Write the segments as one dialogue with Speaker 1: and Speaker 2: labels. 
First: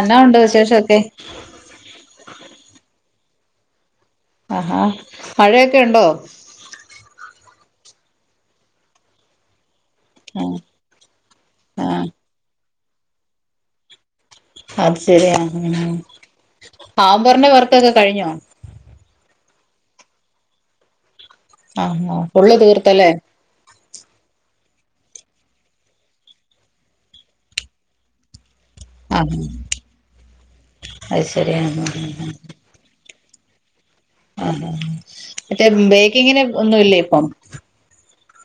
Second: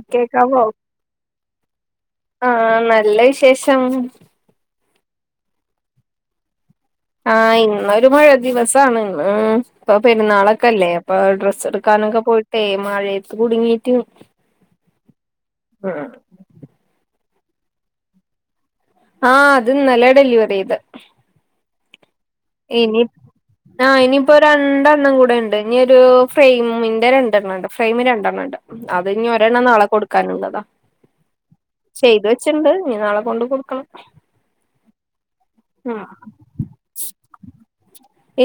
Speaker 1: എന്നാ ഉണ്ട്
Speaker 2: കേക്കാവോ
Speaker 1: വിശേഷൊക്കെ
Speaker 2: ആഹ് നല്ല വിശേഷം
Speaker 1: ആഹാ മഴയൊക്കെ ഉണ്ടോ
Speaker 2: ആഹ് ഇന്നൊരു മഴ ദിവസാണ് ഉം ഇപ്പൊ
Speaker 1: ആഹ്
Speaker 2: പെരുന്നാളൊക്കെല്ലേ ഇപ്പൊ ഡ്രസ്
Speaker 1: ആഹ്
Speaker 2: എടുക്കാനൊക്കെ പോയിട്ടേ മഴയത്ത് കുടുങ്ങിട്ട്
Speaker 1: അത് ശരിയ
Speaker 2: ഉം
Speaker 1: ഹാമ്പറിന്റെ വർക്കൊക്കെ കഴിഞ്ഞോ
Speaker 2: ആഹ് അത് ഇന്നല്ലെ ഡെലിവറി ചെയ്തെ
Speaker 1: ആഹ് ആഹ് ഫുള്ള്
Speaker 2: എനി
Speaker 1: തീർത്തല്ലേ
Speaker 2: ആഹ് ഇനിയിപ്പോ രണ്ടെണ്ണം കൂടെ ഉണ്ട് ഇനി ഒരു ഫ്രെയിമിന്റെ രണ്ടെണ്ണം ഉണ്ട് ഫ്രെയിം രണ്ടെണ്ണം ഉണ്ട് അത് ഇനി ഒരെണ്ണം നാളെ കൊടുക്കാനുള്ളതാ
Speaker 1: അയ് ശരി ആന്നോ
Speaker 2: ചെയ്തു വെച്ചിണ്ട് എനി നാളെ കൊണ്ട് കൊടുക്കണം
Speaker 1: ആഹ് മറ്റേ
Speaker 2: ഉം
Speaker 1: ബേക്കിങ്ങിന് ഒന്നുല്ലേ ഇപ്പം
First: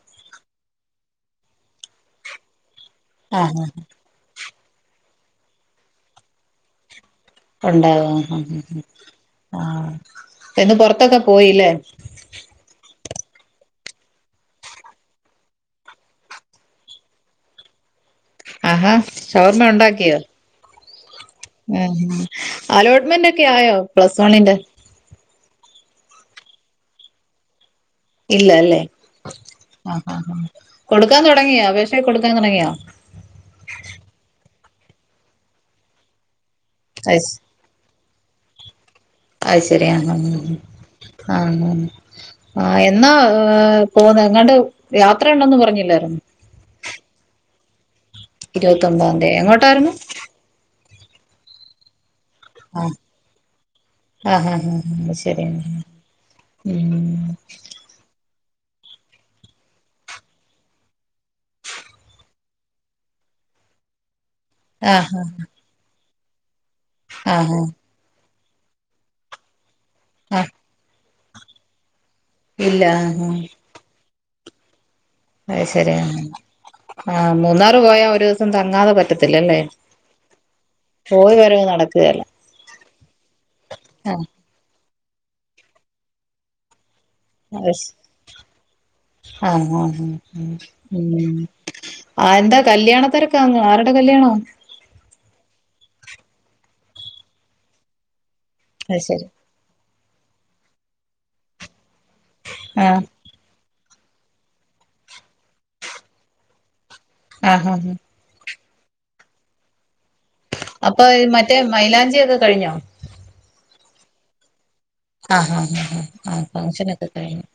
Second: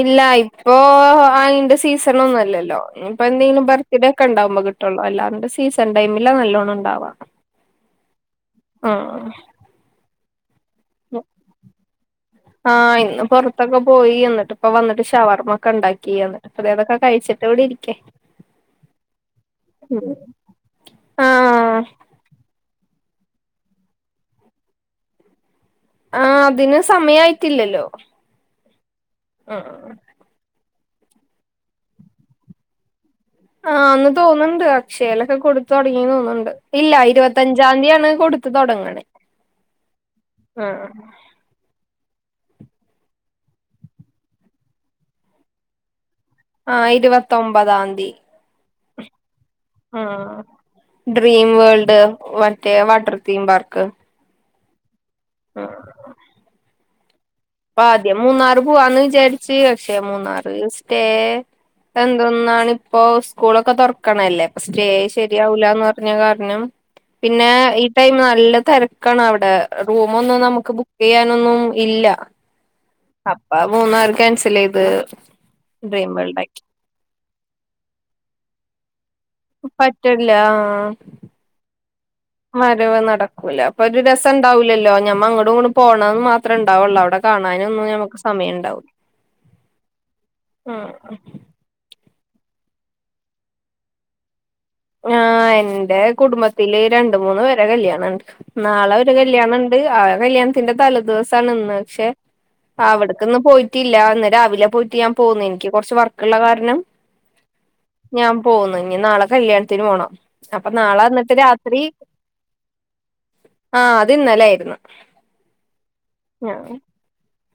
Speaker 2: ഇല്ല ഇപ്പോ അയിന്റെ സീസൺ ഒന്നു അല്ലല്ലോ ഇപ്പൊ
Speaker 1: ആഹ്
Speaker 2: എന്തെങ്കിലും ബർത്ത്ഡേ ഒക്കെ ഉണ്ടാവകുമ്പോ കിട്ടും ട്ടൊള്ളു എല്ലാണ്ട് സീസൺ ടൈമിലാ നല്ലോണ്ണം ഉണ്ടാവാ
Speaker 1: ഉണ്ടാവ ആ ഹ്
Speaker 2: ആഹ്
Speaker 1: ആഹ് ഇന്ന് പൊറത്തൊക്കെ പോയില്ലേ
Speaker 2: ആഹ് ഇന്ന് പൊറത്തൊക്കെ പോയി എന്നിട്ട് ഇപ്പൊ വന്നിട്ട് ഷവർമൊക്കെ ഉണ്ടാക്കി അപ്പതൊക്കെ കഴിച്ചിട്ട് ഇവടിരിക്ക
Speaker 1: ആഹാ ഷവർമ്മ ഉണ്ടാക്കിയോ
Speaker 2: ആഹ്
Speaker 1: ഉം അലോട്ട്മെന്റ് ഒക്കെ ആയോ പ്ലസ് വണ്ണിന്റെ
Speaker 2: ആഹ് അതിന് സമയായിട്ടില്ലല്ലോ
Speaker 1: ഇല്ല അല്ലേ ആഹ് അഹ് കൊടുക്കാൻ തൊടങ്ങിയോ അപേക്ഷ കൊടുക്കാൻ തൊടങ്ങിയോ
Speaker 2: ആന്ന് തോന്നുണ്ട് അക്ഷയേലൊക്കെ കൊടുത്ത് തൊടങ്ങിന്ന് തോന്നുന്നുണ്ട് ഇല്ല
Speaker 1: അയ്ശ്
Speaker 2: ഇരുപത്തഞ്ച് ഞ്ചാന്തിയാണ് കൊടുത്ത് തുടങ്ങണേ
Speaker 1: അത് ശരി അഹ്
Speaker 2: ആഹ്
Speaker 1: അഹ് അഹ് ആഹ് ആഹ് എന്നാ പോവുന്നെ എങ്ങാണ്ട് യാത്ര ഉണ്ടോന്ന് പറഞ്ഞില്ലായിരുന്നൊ
Speaker 2: ആഹ് ഇരുപത്തൊമ്പതാന്തി.
Speaker 1: ഇരുപത്തിഒബദാന്തി ഇങ്ങട്
Speaker 2: ആഹ് ഡ്രീം വേൾഡ് മറ്റേ
Speaker 1: ആഹ്
Speaker 2: വാട്ടർ തീം പാർക്ക്.
Speaker 1: ആഹ് ആഹ് ആഹ് ശെരിയെന്നെ ണ് ഉഹും.
Speaker 2: ആദ്യം മൂന്നാറ് പോവാന്ന് വിചാരിച് പക്ഷെ മൂന്നാറ് സ്റ്റേ എന്തന്നാണ് ഇപ്പോ സ്കൂളൊക്കെ തൊറക്കണല്ലേ. സ്റ്റേ
Speaker 1: ആഹ് ആഹ്
Speaker 2: ശരിയാവൂലാന്ന് പറഞ്ഞ കാരണം പിന്നെ.
Speaker 1: ആഹ്
Speaker 2: ടൈം നല്ല തെരക്കാണ് അവിടെ റൂമ് ഒന്നും
Speaker 1: ആഹ്
Speaker 2: നമുക്ക് ബുക്ക് യ്യാനൊന്നും ഇല്ല.
Speaker 1: ഇല്ല ആഹ് ആഹ്
Speaker 2: അപ്പ മൂന്നാർ ക്യാൻസിൽ ചെയ്ത്.
Speaker 1: അത് ശരിയ
Speaker 2: ഡ്രീം വേൾഡ് ആക്കി
Speaker 1: ആഹ് മൂന്നാർ പോയാ ഒരുസം തങ്ങാതെ പ ത്തില്ലല്ലേ
Speaker 2: പറ്റില്ല ആഹ്
Speaker 1: പോയി വരവ് നടക്കയില്ല.
Speaker 2: വരവ് നടക്കൂല അപ്പൊ ഒരു രസ ഉണ്ടാവൂല്ലല്ലോ ഞമ്മ അങ്ങട്ടും ഇങ്ങട്ടും പോണന്ന് മാത്രം ണ്ടാവൊള്ളൂ അവിടെ.
Speaker 1: അഹ്
Speaker 2: കാണാനൊന്നും ഞമ്മക്ക് സമയം ഉണ്ടാവൂല
Speaker 1: ആഹ് ആഹ് ഉം. ആഹ് എന്താ കല്യാണ തിരകാന്നോ ആരുടെ കല്യാണ.
Speaker 2: ആഹ് എന്റെ കുടുംബത്തില് രണ്ട് മൂന്ന് പേരെ കല്യാണം ഉണ്ട് നാളെ
Speaker 1: അത്
Speaker 2: ഒരു
Speaker 1: ശരി
Speaker 2: കല്യാണംണ്ട്. ആ കല്യാണത്തിന്റെ തലേ ദിവസണന്ന് പക്ഷെ
Speaker 1: ആഹ്
Speaker 2: അവിടെ ഇന്ന് പോയിട്ടില്ല ഇന്ന് രാവിലെ പോയിട്ട് ഞാൻ പോന്നു എനിക്ക് കൊറച്ച് വർക്ക്ള്ള കാരണം.
Speaker 1: ആഹ് അഹ്
Speaker 2: ഞാൻ പോന്നു ഇനി നാളെ കല്യാണത്തിന് പോണം അപ്പൊ നാളെ വന്നിട്ട്
Speaker 1: മറ്റേ
Speaker 2: രാത്രി.
Speaker 1: മൈലാഞ്ചിയൊക്കെ കഴിഞ്ഞോ
Speaker 2: ആഹ് അത് ഇന്നലെ ആയിരുന്നു.
Speaker 1: ആഹ് ആഹ് ആ ഹ് ആഹ് ഫങ്ഷനൊക്കെ കഴിഞ്ഞു.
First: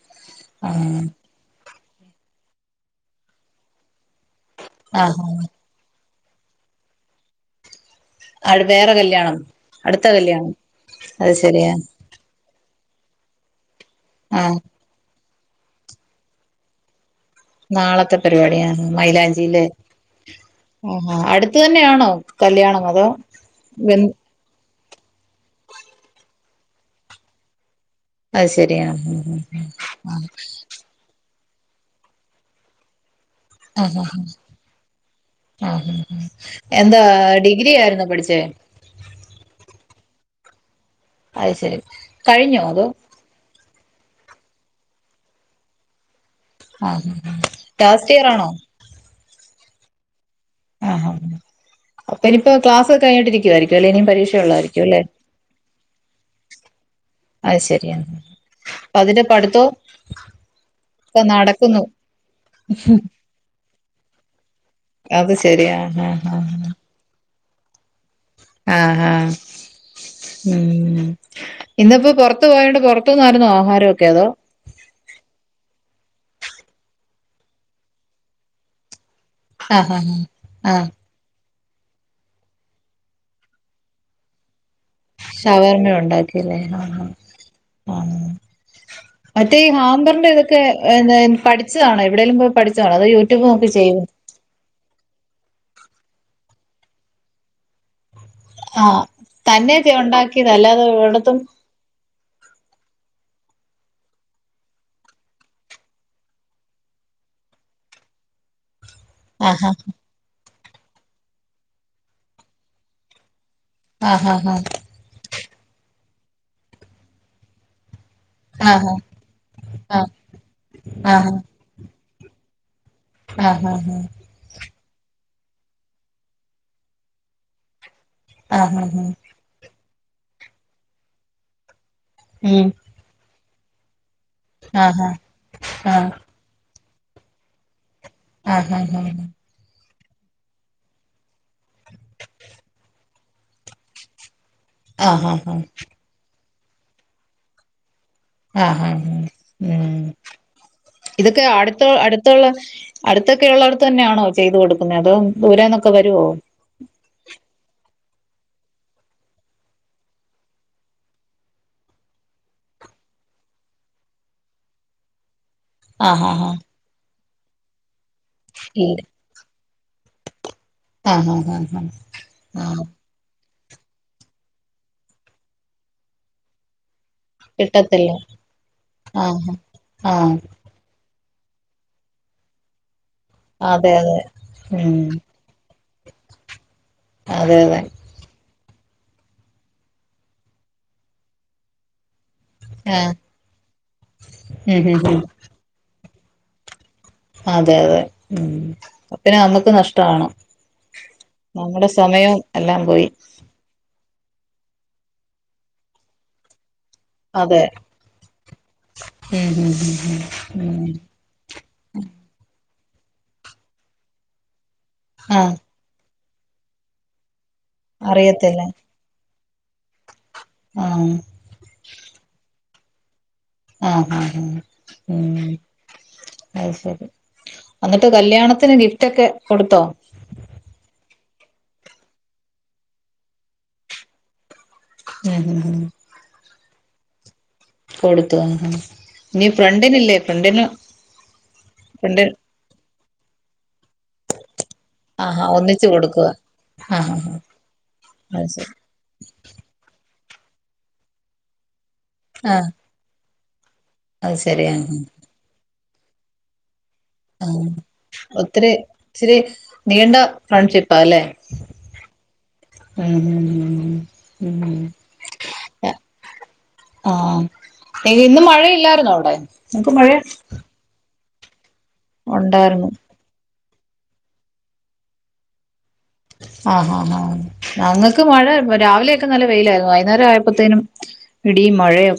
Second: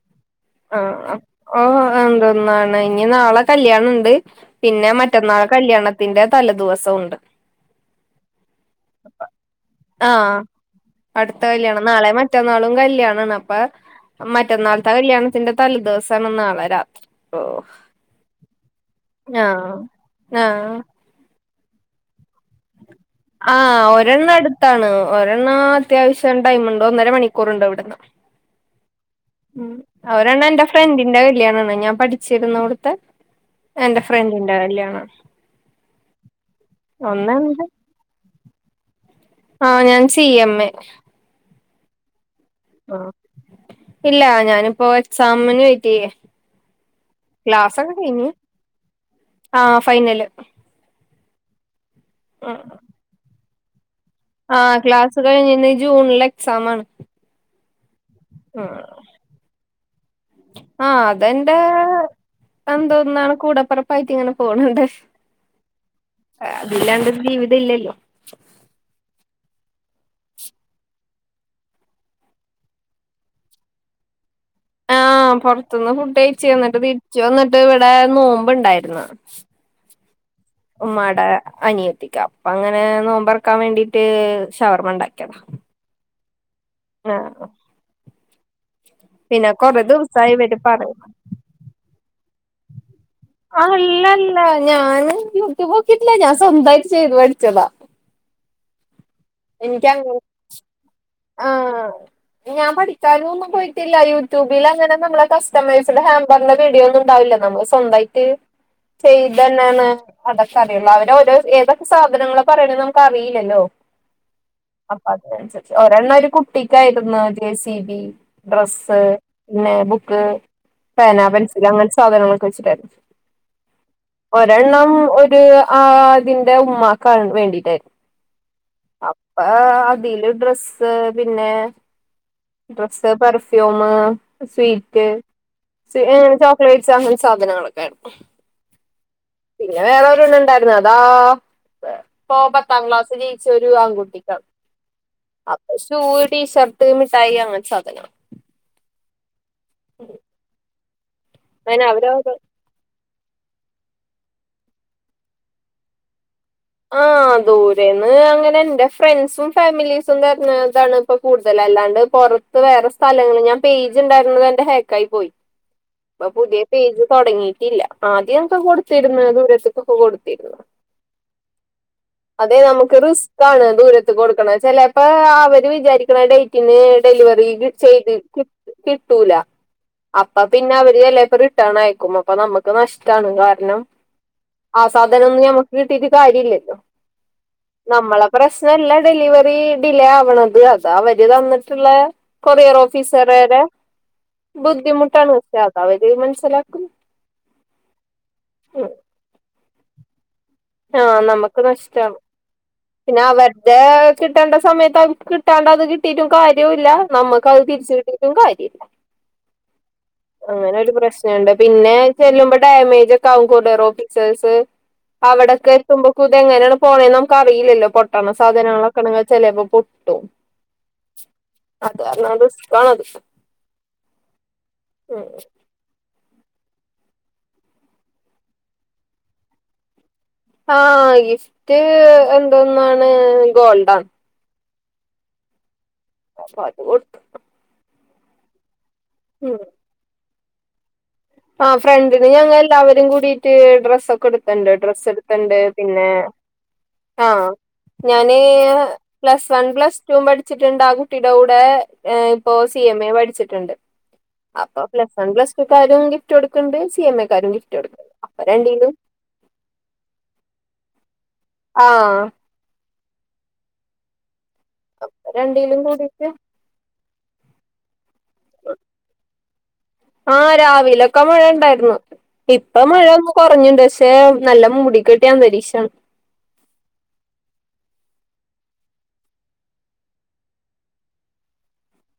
Speaker 2: ആഹ് ഓ എന്തൊന്നാണ് ഇനി നാളെ കല്യാണണ്ട്. പിന്നെ
Speaker 1: ആഹ്
Speaker 2: മറ്റന്നാൾ കല്യാണത്തിന്റെ തല ദിവസോണ്ട്.
Speaker 1: അഹ് വേറെ കല്യാണം അടുത്ത
Speaker 2: ആഹ്
Speaker 1: കല്യാണം അത്
Speaker 2: അടുത്ത
Speaker 1: ശരിയാ.
Speaker 2: കല്യാണം നാളെ മറ്റന്നാളും കല്യാണണ് അപ്പ
Speaker 1: ആഹ്
Speaker 2: മറ്റന്നാളത്തെ കല്യാണത്തിന്റെ തല ദിവസണ് നാളെ രാത്രി. ഓ
Speaker 1: നാളത്തെ പരിപാടിയാണ് മൈലാഞ്ചിയിലെ.
Speaker 2: ആഹ്
Speaker 1: ആഹ് അടുത് തന്നെയാണോ കല്യാണം അതോ.
Speaker 2: ആഹ്
Speaker 1: ബ
Speaker 2: ഒരെണ്ണം അടുത്താണ് ഒരെണ്ണം അത്യാവശ്യം ടൈമുണ്ട് ഒന്നര മണിക്കൂറ്ണ്ട് ഇവിടുന്ന്.
Speaker 1: അത് ശരിയാ
Speaker 2: ഉം ഒരെണ്ണം എൻറെ ഫ്രണ്ടിന്റെ കല്യാണന്ന് ഞാൻ പഠിച്ചിരുന്നോട്ത്തെ
Speaker 1: ആഹ് ആഹ് എന്താ
Speaker 2: ഒന്നെന്റെ
Speaker 1: ഡിഗ്രി ആയിരുന്നു പഠിച്ചേ.
Speaker 2: ആഹ് ഞാൻ സി എം മ്മ്.
Speaker 1: അയ് ശെരി കഴിഞ്ഞോ. അതോ
Speaker 2: ഇല്ല ഞാനിപ്പോ എക്സാമിന് വെയിറ്റെയ്യാ.
Speaker 1: ആഹ് ലാസ്റ്റ് ഇയറാണോ?
Speaker 2: ആഹ് ഫൈനല്.
Speaker 1: ആഹാ അപ്പൊ ഇനിപ്പൊ ക്ലാസ് കഴിഞ്ഞിട്ടിരിക്കുവായിരിക്കൊല്ലെ ഇനിം പരീക്ഷ
Speaker 2: ആഹ്
Speaker 1: ഉള്ളായിരിക്കും അല്ലെ
Speaker 2: ക്ലാസ് കഴിഞ്ഞ്‌ ഇഞ് ജൂൺല് എക്സാം ആണ്.
Speaker 1: അത് ശരി ആഹ് പ്പതിന്റെ പഠിത്തോ
Speaker 2: ആ
Speaker 1: ക്കെ
Speaker 2: അതെന്റെ
Speaker 1: നടക്കുന്നു.
Speaker 2: എന്തോന്നാണ് കൂടെപ്പറപ്പായിട്ട്ങ്ങനെ പോണ്‌ണ്ട്.
Speaker 1: അത് ശരിയാ ആഹ് ആഹ്
Speaker 2: ഇല്ലാണ്ടൊര് ജീവിത ഇല്ലല്ലോ.
Speaker 1: ആഹ് ആഹ് ഉം ഇന്ന്പ്പൊ പൊർത്ത് പോയോണ്ട് പൊർത്തൂന്നായിര്ന്നോ ആഹാരക്കെ അതോ.
Speaker 2: ആഹ് പൊർത്ത്ന്ന് ഫുഡഴ്ച്ച് ന്നട്ട് തിര്ച്ചു വന്നിട്ട് ഇവിടെ നോമ്പ്ണ്ടായിര്ന്ന്.
Speaker 1: ആഹ് ആഹ് ആഹ്
Speaker 2: ഉമ്മാടെ അനിയത്തിക്ക് അപ്പങ്ങനെ നോമ്പർക്കാൻ വേണ്ടിട്ട് ഷവർമണ്ടാ
Speaker 1: ഷവർമ്മ ഉണ്ടാക്കിയല്ലേ ആഹ്
Speaker 2: ആഹ്
Speaker 1: ആഹ് മറ്റേ ഈ
Speaker 2: കൊറേ
Speaker 1: ഹാമ്പർന്റെ
Speaker 2: ദിവസായി ഇവര്
Speaker 1: ഇതൊക്കെ
Speaker 2: പറ
Speaker 1: എന്താ പഠിച്ചതാണോ എവിടെലും പോയ് പഠിച്ചാണോ അതോ യു
Speaker 2: അല്ലല്ല ഞാന് യൂട്യൂബോക്കിട്ടില്ല. ഞാൻ സ്വന്തായിട്ട് ചെയ്ത് പഠിച്ചതാ.
Speaker 1: ആഹ് തന്നെ
Speaker 2: എനിക്കങ്ങ
Speaker 1: ഉണ്ടാക്കിയതാ അല്ലാതെ എവിടത്തും
Speaker 2: ആഹ് ഞാൻ പഠിക്കാനും ഒന്നും പോയിട്ടില്ല. യൂട്യൂബിൽ അങ്ങനെ നമ്മള കസ്റ്റമൈസ്ഡ് ഹാമ്പർന്റെ വീഡിയോ ഒന്നും ഉണ്ടാവില്ല നമ്മ സ്വന്തായിട്ട്
Speaker 1: [inaudible] ആഹ്
Speaker 2: ചെയ്തന്നാണ് അതൊക്കെ അറിയുള്ളൂ അവര് ഓരോ ഏതൊക്കെ സാധനങ്ങളാ പറയണ നമുക്ക് അറിയില്ലല്ലോ?
Speaker 1: ആഹ് ആഹ് ആഹ്
Speaker 2: അപ്പൊ അതിനൻസര്ച്ച് ഒരെണ്ണം അയ്ല് കുട്ടിക്കായിരുന്നു ജെ സി ബി
Speaker 1: ആഹ്
Speaker 2: ഡ്രസ്സ് പിന്നെ
Speaker 1: ആഹ്
Speaker 2: ബുക്ക്, പേന,
Speaker 1: ആഹ്
Speaker 2: പെൻസില് അങ്ങൻത്തെ സാധനങ്ങളൊക്കെ വെച്ചിട്ടായിരുന്നു.
Speaker 1: ആഹ് ആഹ് ആഹ്
Speaker 2: ഒരെണ്ണം ഒരു ആതിന്റെ ഉമ്മാക്ക വേണ്ടീട്ടായി
Speaker 1: ആഹ് ആഹ്
Speaker 2: അപ്പ അതില് ഡ്രസ്സ് പിന്നെ
Speaker 1: ഉം
Speaker 2: ഡ്രസ്റ്റ്, പെർഫ്യൂം,
Speaker 1: ആഹ്
Speaker 2: സ്വീറ്റ്
Speaker 1: ആഹ്
Speaker 2: ചോ ക്ളേറ്റ്സ് അങ്ങൻ സാധനങ്ങളൊക്കെ
Speaker 1: ആഹ് ആഹ് ആഹ്
Speaker 2: പിന്നെ വേറെ ഒരെണ്ണണ്ടായ്ര്ന്ന് അതാ ഇപ്പോ പത്താം ക്ലാസ് ജയിച്ച ഒരു ആൺകുട്ടിക്കാ
Speaker 1: ആഹ്
Speaker 2: അപ്പം ഷൂ, ടീഷർട്ട്, മിഠായി അങ്ങൻത്തെ സാധന
Speaker 1: ആഹ് ആഹ് ഉം ഇതൊക്കെ അടുത്ത
Speaker 2: അങ്ങനെ അവരത്
Speaker 1: അടുത്തുള്ള അടുത്തൊക്കെ ഉള്ളേടത്ത് തന്നെ ആണോ ചെയ്ത് കൊടുക്കുന്നേ. അതോ ദൂരേന്നൊക്കെ വരോ?
Speaker 2: ആഹ് ദൂരേന്ന് അങ്ങനെ എന്റെ ഫ്രണ്ട്സും ഫാമിലീസും തര്ന്നതാണ് ഇപ്പ കൂടുതല അല്ലാണ്ട് പൊറ ഇപ്പംവേറെ സ്ഥലങ്ങ ഞാൻ പേജ് ഇണ്ടായിരുന്നത് എന്റെ ഹേക്കാആയി പോയി.
Speaker 1: [inaudible]
Speaker 2: ഇപ്പൊ
Speaker 1: ആഹ് ആഹ്
Speaker 2: പുതിയ പേജ് തുടങ്ങിയിട്ടില്ല. ആദ്യക്കെ
Speaker 1: ഇല്ല
Speaker 2: കൊടുത്തിര്ന്നു ദൂരത്തക്കൊക്കെ കൊടുത്തിരുന്നു.
Speaker 1: ആഹ് ആഹ് ആഹ്
Speaker 2: അതെ
Speaker 1: ആഹ്
Speaker 2: നമുക്ക് റിസ്ക് ആണ് ദൂരത്ത് കൊടുക്കണ, ചെലപ്പോ അവര് വിചാരിക്കണ ഡേറ്റ് പിന്നെഡെലിവറി
Speaker 1: കിട്ടത്തില്ല
Speaker 2: ചെയ്ത് കിട്ടൂല
Speaker 1: ആഹ് ആഹ്
Speaker 2: അപ്പം പിന്നെ പിന്നെ അവര് ചെലേപ്പ റിട്ടേൺ അയക്കും അപ്പം നമക്ക് നഷ്ടമണ് കാരണം
Speaker 1: അതെ അതെ
Speaker 2: ആ
Speaker 1: ഉം
Speaker 2: സാധന ഒന്നും നമ്മക്ക് കിട്ടിട്ട് കാരില്ലല്ലോ
Speaker 1: അതെ അതെ
Speaker 2: നമ്മളെ പ്രശ്നല്ല ഡെലിവറി ഡിലേ ആവണത് അത് അവര് തന്നിട്ടുള്ള കൊറിയർ
Speaker 1: ആഹ്
Speaker 2: ഓഫീസർരെ
Speaker 1: ഉം ഉം ഉം
Speaker 2: ബുദ്ധിമുട്ടാണ് അത് അവര് മനസ്സിലാക്കും.
Speaker 1: അതെ അതെ ഉം അപ്പം നമ്മക്ക് നഷ്ട്ടാണ്.
Speaker 2: ആഹ്
Speaker 1: നമ്മളെ സമയം എല്ലാം പോയി.
Speaker 2: അവർ ടെ കിട്ടേണ്ട സമയത്ത് അവക്ക് കിട്ടാണ്ട് അത് കിട്ടിട്ടും കാര്യം ഇല്ല. നമ്മുക്ക് അത്
Speaker 1: അതെ
Speaker 2: തിരിച്ച് കിട്ടിട്ടും കാര്യല്ല.
Speaker 1: ഉം ഉം ഉം ഉം
Speaker 2: അങ്ങനെ
Speaker 1: ഉം
Speaker 2: ഒരു പ്രശ്നം ണ്ട് പിന്നെ ചെല്ലുമ്പോ ഡാമേജ് ഒക്കെ ആവും കൊറിയറോഫീസേ സ്
Speaker 1: ആഹ്
Speaker 2: അവിടൊക്കെ തുമ്പക്കൂത എങ്ങനാണ് പോണത് നമുക്കറിയില്ലല്ലോ പൊട്ടണ
Speaker 1: അറിയത്തില്ല
Speaker 2: സാധനങ്ങളൊക്കെണെങ്കിൽ ചെലപ്പ പൊട്ടും.
Speaker 1: ആഹ്
Speaker 2: [unintelligible]
Speaker 1: ആഹ് ആഹ് ആഹ് ഉം അത് ശരി എന്നിട്ട് കല്യാണത്തിന് ഗിഫ്റ്റ് ഒക്കെ കൊടുത്തോ?
Speaker 2: ആഹ് ഗിഫ്റ്റ് എന്തോന്നാണ് ഗോൾ ഡാ.
Speaker 1: [unintelligible]
Speaker 2: അപ്പ അത് കൊട്ത്ത്ട്ട്
Speaker 1: കൊടുത്തു, ആഹ ഇനി ഫ്രണ്ടിന് ഇല്ലേ ഫ്രണ്ടന്
Speaker 2: ആ ഫ്രണ്ടിന് ഞങ്ങ എല്ലാവരും കൂടിയിട്ട് ഡ്രസ്സ് ഒക്കെ എടു എന്താ ഡ്രസ്സ്
Speaker 1: ആഹാ
Speaker 2: എടുക്ക്ണ്ട്
Speaker 1: ഒന്നിച്ച്
Speaker 2: പിന്നെ
Speaker 1: കൊടുക്കുവ
Speaker 2: ആഹ
Speaker 1: ആഹ്
Speaker 2: ഞാന് പ്ലസ് വൺ, പ്ലസ് ടൂ പഠിച്ചിട്ടുണ്ട്. ആ കുട്ടിയുടെ കൂടെ ഇപ്പോ
Speaker 1: ആഹ്
Speaker 2: സി എം എ പഠിച്ചിട്ടുണ്ട്.
Speaker 1: അത് ശരി ആഹ് അത് ശരി
Speaker 2: അപ്പൊ
Speaker 1: ആഹ്
Speaker 2: പ്ലസ് വൺ പ്ലസ് ടുക്കാരു ഗിഫ്റ്റ് കൊടുക്കണ്ട് സി എം എല്ലാരും
Speaker 1: ആഹ്
Speaker 2: ഗിഫ്റ്റ് കൊടുക്കണ്ട് അപ്പ
Speaker 1: ഒത്തിരി
Speaker 2: രണ്ടിനും
Speaker 1: ഇച്ചിരി നീണ്ട ഫ്രണ്ട്ഷിപ്പാ അല്ലേ.
Speaker 2: ആഹാ
Speaker 1: [unintelligible]
Speaker 2: അപ്പ രണ്ടിലും കൂടിട്ട്
Speaker 1: ആഹ ഇന്ന് മഴയില്ലായിന്നോ അവിടെ നമക്ക് മഴ
Speaker 2: ഇപ്പ മഴ ഉണ്ടായിരുന്നു. ഇപ്പ
Speaker 1: ഉണ്ടായിരുന്നു
Speaker 2: മഴ ഒന്ന് കുറഞ്ഞുണ്ട് പക്ഷെ നല്ല മൂടി കെട്ടിയ അന്തരീക്ഷം.
Speaker 1: ആഹ് ആ ആ ഞങ്ങൾക്ക് മഴ രാവിലെയൊക്കെ നല്ല വെയിലായിരുന്നു. വൈകുന്നേരം ആയപ്പോത്തേനും ഇടിയും മഴയും.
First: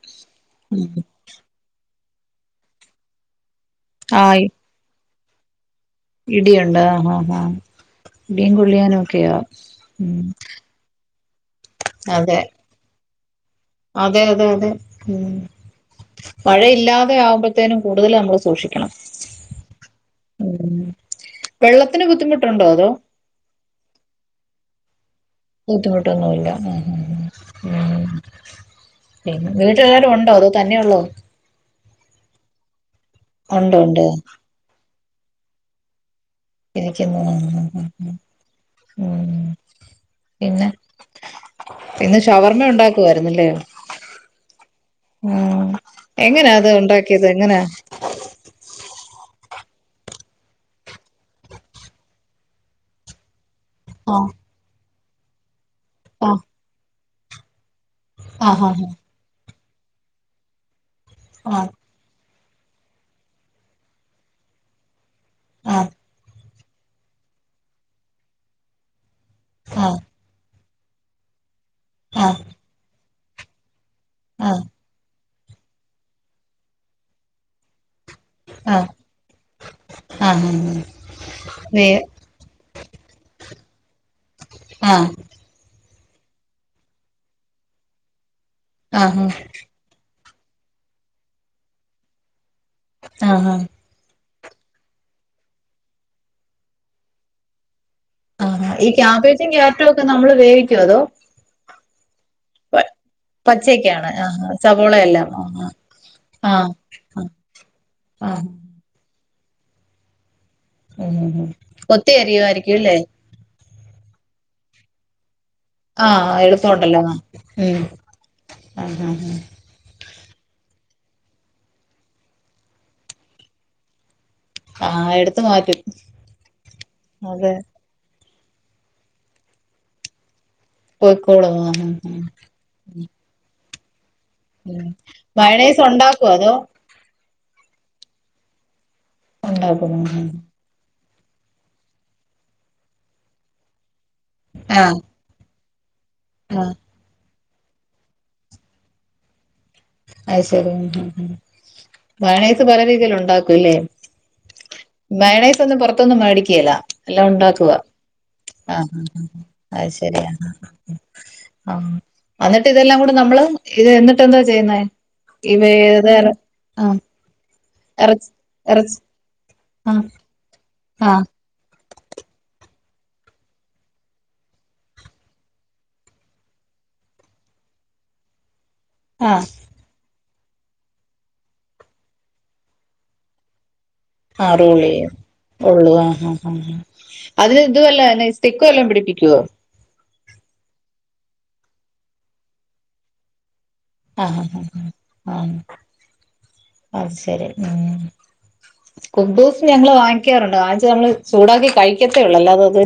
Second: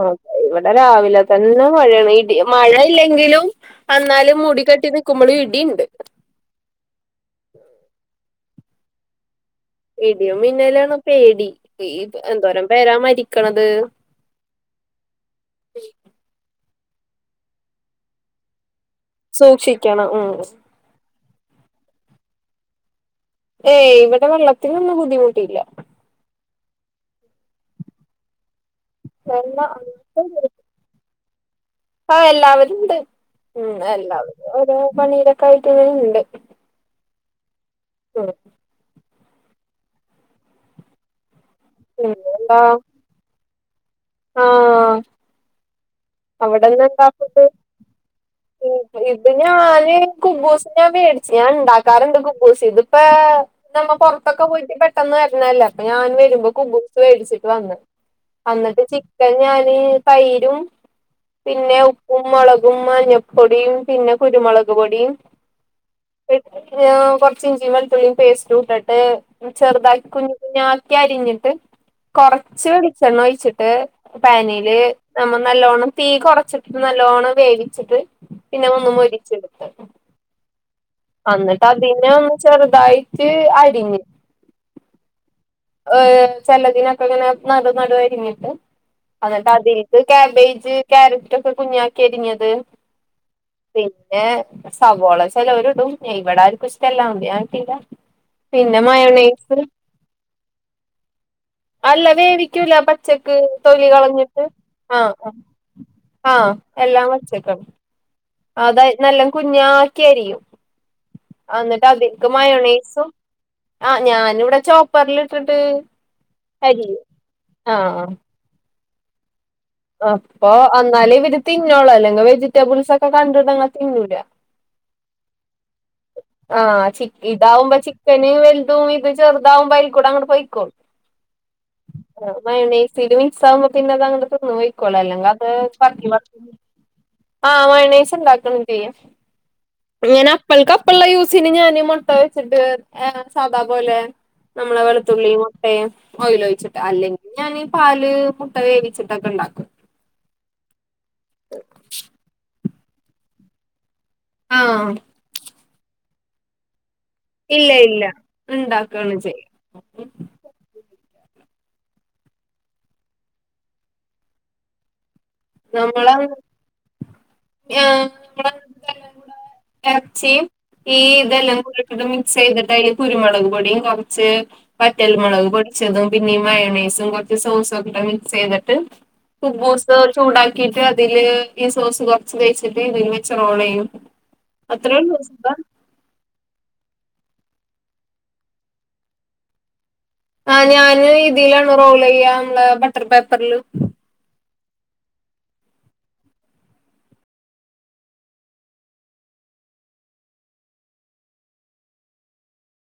Speaker 2: ആ ഇവിടെ രാവിലെ തന്നെ മഴാണ്, ഇടി മഴയില്ലെങ്കിലും
Speaker 1: ആ
Speaker 2: എന്നാലും
Speaker 1: ഇ-
Speaker 2: മുടി കെട്ടി നിക്കുമ്പോൾ ഇടിയുണ്ട്.
Speaker 1: ഇടിയുണ്ട് ആഹാ ഹാ ഇടിയും കൊള്ളിയാനും ഒക്കെയാ ഉം
Speaker 2: ഇടിയും മിന്നലാണ് പേടി, ഈ
Speaker 1: അതെ
Speaker 2: എന്തോരം പേരാ മരിക്കണത്.
Speaker 1: അതെ അതെ അതെ ഉം മഴയില്ലാതെ ആവുമ്പത്തേനും കൂടുതൽ നമ്മൾ സൂക്ഷിക്കും.
Speaker 2: സൂക്ഷിക്കണം ഉം
Speaker 1: വെള്ളത്തിന് ബുദ്ധിമുട്ടുണ്ടോ? അതോ
Speaker 2: ഏയ് ഇവിടെ വെള്ളത്തിനൊന്നും ബുദ്ധിമുട്ടില്ല.
Speaker 1: ബുദ്ധിമുട്ടൊന്നും ഇല്ല, ഉം ഉം
Speaker 2: വെള്ള
Speaker 1: വീട്ടിൽ ആരെങ്കിലും ഉണ്ടോ അതോ ങ്ങനെയ ഉള്ളോ?.
Speaker 2: ആ എല്ലാവരുംണ്ട്, ഉം
Speaker 1: ഉണ്ട് ഉണ്ട്
Speaker 2: എല്ലാവരും ഓരോ പണിരൊക്കെ ആയിട്ട് ഇങ്ങെ ഉണ്ട്.
Speaker 1: ഇരിക്കുന്നു
Speaker 2: ഉം
Speaker 1: പിന്നെ പിന്നെ
Speaker 2: പിന്നെന്താ
Speaker 1: ഷവർമ്മ ഉണ്ടാക്കുവായിരുന്നല്ലേ?.
Speaker 2: ആഹ്
Speaker 1: ആ എങ്ങനെയ അത്
Speaker 2: അവിടെന്ന് എന്താ
Speaker 1: ഉണ്ടാക്കിയത്
Speaker 2: ഫുഡ്
Speaker 1: എങ്ങനാ
Speaker 2: ഇത് ഞാന് കുബൂസ് ഞാൻ മേടിച്ചു ഞാൻ ഉണ്ടാക്കാറുണ്ട്, കുബൂസ് ഇതിപ്പോ നമ്മ
Speaker 1: ആഹ്
Speaker 2: പുറത്തൊക്കെ പോയിട്ട് പെട്ടെന്ന് വരണല്ലേ, അപ്പ ഞാൻ വരുമ്പോ കുബുസ് മേടിച്ചിട്ട് വന്നു. എന്നിട്ട്
Speaker 1: ആഹ്
Speaker 2: ചിക്കൻ ഞാന് തൈരും
Speaker 1: ആഹ്
Speaker 2: പിന്നെ ഉ ഉപ്പു, മുുളകും, മഞ്ഞൾപ്പൊടിയും, പിന്നെ കുരുമുളക് പൊടിയും.
Speaker 1: ആഹ്
Speaker 2: കൊറച്ച് ഇഞ്ചിയും വെളത്തുള്ളിയും പേസ്റ്റ് ഇട്ടിട്ട്
Speaker 1: ആഹ് ആഹ്
Speaker 2: ചെറുതാക്കി കുഞ്ഞ് കുഞ്ഞായി അരിഞ്ഞിട്ട്
Speaker 1: ആഹ്
Speaker 2: കൊറച്ച് വെളിച്ചെണ്ണ ഒഴിച്ചിട്ട്
Speaker 1: ആഹ്
Speaker 2: പാനില് നമ്മ നല്ലോണ്ണം തീ കുറച്ചിട്ട്, നല്ലോണ്ണം വേവിച്ചിട്ട്, പിന്നെ
Speaker 1: ആഹ് ആഹ്
Speaker 2: ഒന്നും മൊരിച്ചെടുത്ത്.
Speaker 1: ആഹ് ഹ
Speaker 2: എന്നിട്ട് അതിനെ ഒന്ന് ചെറുതായിട്ട് അരിഞ്ഞ്
Speaker 1: ആഹ്
Speaker 2: ഏഹ് ചിലതിനൊക്കെ ഇങ്ങനെ നടനടുരിഞ്ഞിട്ട്
Speaker 1: ആഹ്
Speaker 2: എന്നിട്ട് അത് ഇത് കാബേജ്, കരറ്റ് ഒക്കെ കുഞ്ഞ് ആക്കി അരിഞ്ഞത്.
Speaker 1: ആഹ് ആഹ്
Speaker 2: പിന്നെ സവോള ചിലര് ഇടും ഇവിടെ ആർക്കും ഇഷ്ടം ഇല്ല പിന്നെ ഞാനിട്ടില്ല.
Speaker 1: ആ ഈ ക്യാബേജും, ക്യാരറ്റും ഒക്കെ നമ്മള് വേവിക്കോ അതോ
Speaker 2: അല്ല വേവിക്കുല പച്ചക്ക് തൊലി
Speaker 1: പച്ചക്കാണ്
Speaker 2: കളഞ്ഞിട്ട്
Speaker 1: ആഹ്
Speaker 2: ആഹ്
Speaker 1: സവോളയെല്ലാം
Speaker 2: ആ ആഹ് എല്ലാം
Speaker 1: ആഹ്
Speaker 2: വച്ചെക്കണം.
Speaker 1: ആഹ്
Speaker 2: അത് നല്ലാം കുഞ്ഞാക്കി അരിയും.
Speaker 1: ഉം ഉം
Speaker 2: എന്നിട്ട്
Speaker 1: ഒത്തിരി അരിയുമായിരിക്കും അല്ലേ
Speaker 2: അതിക്ക്മയോണേസും ആഹ് ഞാാനിവിടെ ചോപ്പറിൽ ഇട്ടിട്ട്
Speaker 1: ആഹ് എളുത്തോണ്ടല്ലോ
Speaker 2: അരിയും
Speaker 1: ആഹ് ഉ ആഹ്
Speaker 2: അപ്പൊ എന്നാലേ ഇവര് തിന്നോളൂ അല്ലെങ്കിൽ വെജിറ്റബിൾസ് ഒക്കെ കണ്ടിട്ട് അങ്ങ് തിന്നൂല.
Speaker 1: ആഹ് എടുത്ത് മാറ്റും
Speaker 2: ആഹ് ചി
Speaker 1: അതെ
Speaker 2: ഇതാവുപ ചി പിന്നെ വല്തും ഇത് ചെറുതാവും അയ്ൽ കൂടെ അങ്ങ്ടെ പോയിക്കോളും
Speaker 1: പോയിക്കോളും അഹ് അഹ്
Speaker 2: സാവുമ്പം പിന്നെ അത് അങ്ങട് തിന്ന് പൊയ്ക്കൊളും അല്ലെങ്ക അത്
Speaker 1: മയണൈസ്
Speaker 2: പറകി
Speaker 1: ഉണ്ടാക്കോ അതോ
Speaker 2: ആഹ് മയണേസ് ഉണ്ടാകും ചെയ്യും
Speaker 1: ഉണ്ടാക്കും ഉം ഉം
Speaker 2: ഇങ്ങനെ വൾകപ്പള്ള യൂസിന് ഞാൻ മുട്ട വെച്ചിട്ട് സാദാ പോലെ നമ്മളെ
Speaker 1: ആഹ്
Speaker 2: വെളുത്തുള്ളി മുട്ടയും ഓയിൽ
Speaker 1: ആഹ്
Speaker 2: ഒഴിച്ചിട്ട് അല്ലെങ്കിൽ ഞാന് പാല് മുട്ട വേവിച്ചിട്ട് ക്കണ്ടാക്കും
Speaker 1: അയ്ശരി ഹുംഹം മയണേസ് പല രീതിൽ ഉണ്ടാക്കൂല്ലേ
Speaker 2: ആഹ്
Speaker 1: മേയണേസ് ഒന്നും പുറത്തൊന്നും മേടിക്കേല്ല എല്ലാം ഉണ്ടാക്കുവ
Speaker 2: ഇല്ല ഇല്ല
Speaker 1: ആഹ്
Speaker 2: ഉണ്ടാക്കാണ് ചെയ്യ
Speaker 1: അ അത് ശരിയാ ആഹ് എന്നിട്ട് ഇതെല്ലാം കൂടി നമ്മള് ഇത് എന്നിട്ട് എന്താ ചെയ്യുന്നെ ഇവ ഏതാര ആഹ്
Speaker 2: ആഹ്
Speaker 1: ഇറച്ചി
Speaker 2: നമ്മള്
Speaker 1: ഇറച്ചി
Speaker 2: ഇതെല്ലാം കൂടെ
Speaker 1: ആഹ്
Speaker 2: ഇറച്ചിയും ഈ
Speaker 1: ആഹ്
Speaker 2: ഇതെല്ലാം കൂടെ ഇത് മിക്സ് ചെയ്തിട്ട് അതില് കുരുമുളക് പൊടിയും കുറച്ച് പറ്റൽമുളക് പൊടിച്ചതും പിന്നെ മയണേസും കുറച്ച് സോസും ഒക്കെ മിക്സ് ചെയ്തിട്ട്
Speaker 1: ആഹ്
Speaker 2: കുബൂസ് ചൂടാക്കീട്ട് അതില് ഈ സോസ് കുറച്ച് തേച്ചിട്ട് ഇതില് വെച്ച് റോൾ ചെയ്യും
Speaker 1: ആ റോള്
Speaker 2: അത്രേ
Speaker 1: ചെയ്യും
Speaker 2: ഉള്ളൂ സുഖാ
Speaker 1: ഒള്ളു ആഹ് ആഹ് ആഹ് അതിന് ഇത് വല്ല ന്നെ സ്റ്റിക്ക് വല്ലൊം പിടിപ്പിക്കുവോ
Speaker 2: ആ ഞാന് ഇതിലാണ് റോൾ ചെയ്യ നമ്മടെ ബട്ടർ പേപ്പറില്
Speaker 1: ആഹ് ആഹ് ആഹ് അ അത് ശരി ഉം കുബൂസ് ഞങ്ങൾ വാങ്ങിക്കാറുണ്ട് വാങ്ങിച്ച് നമ്മള് ചൂടാക്കി കഴിക്കത്തേ ഉള്ളൂ അല്ലാത അതു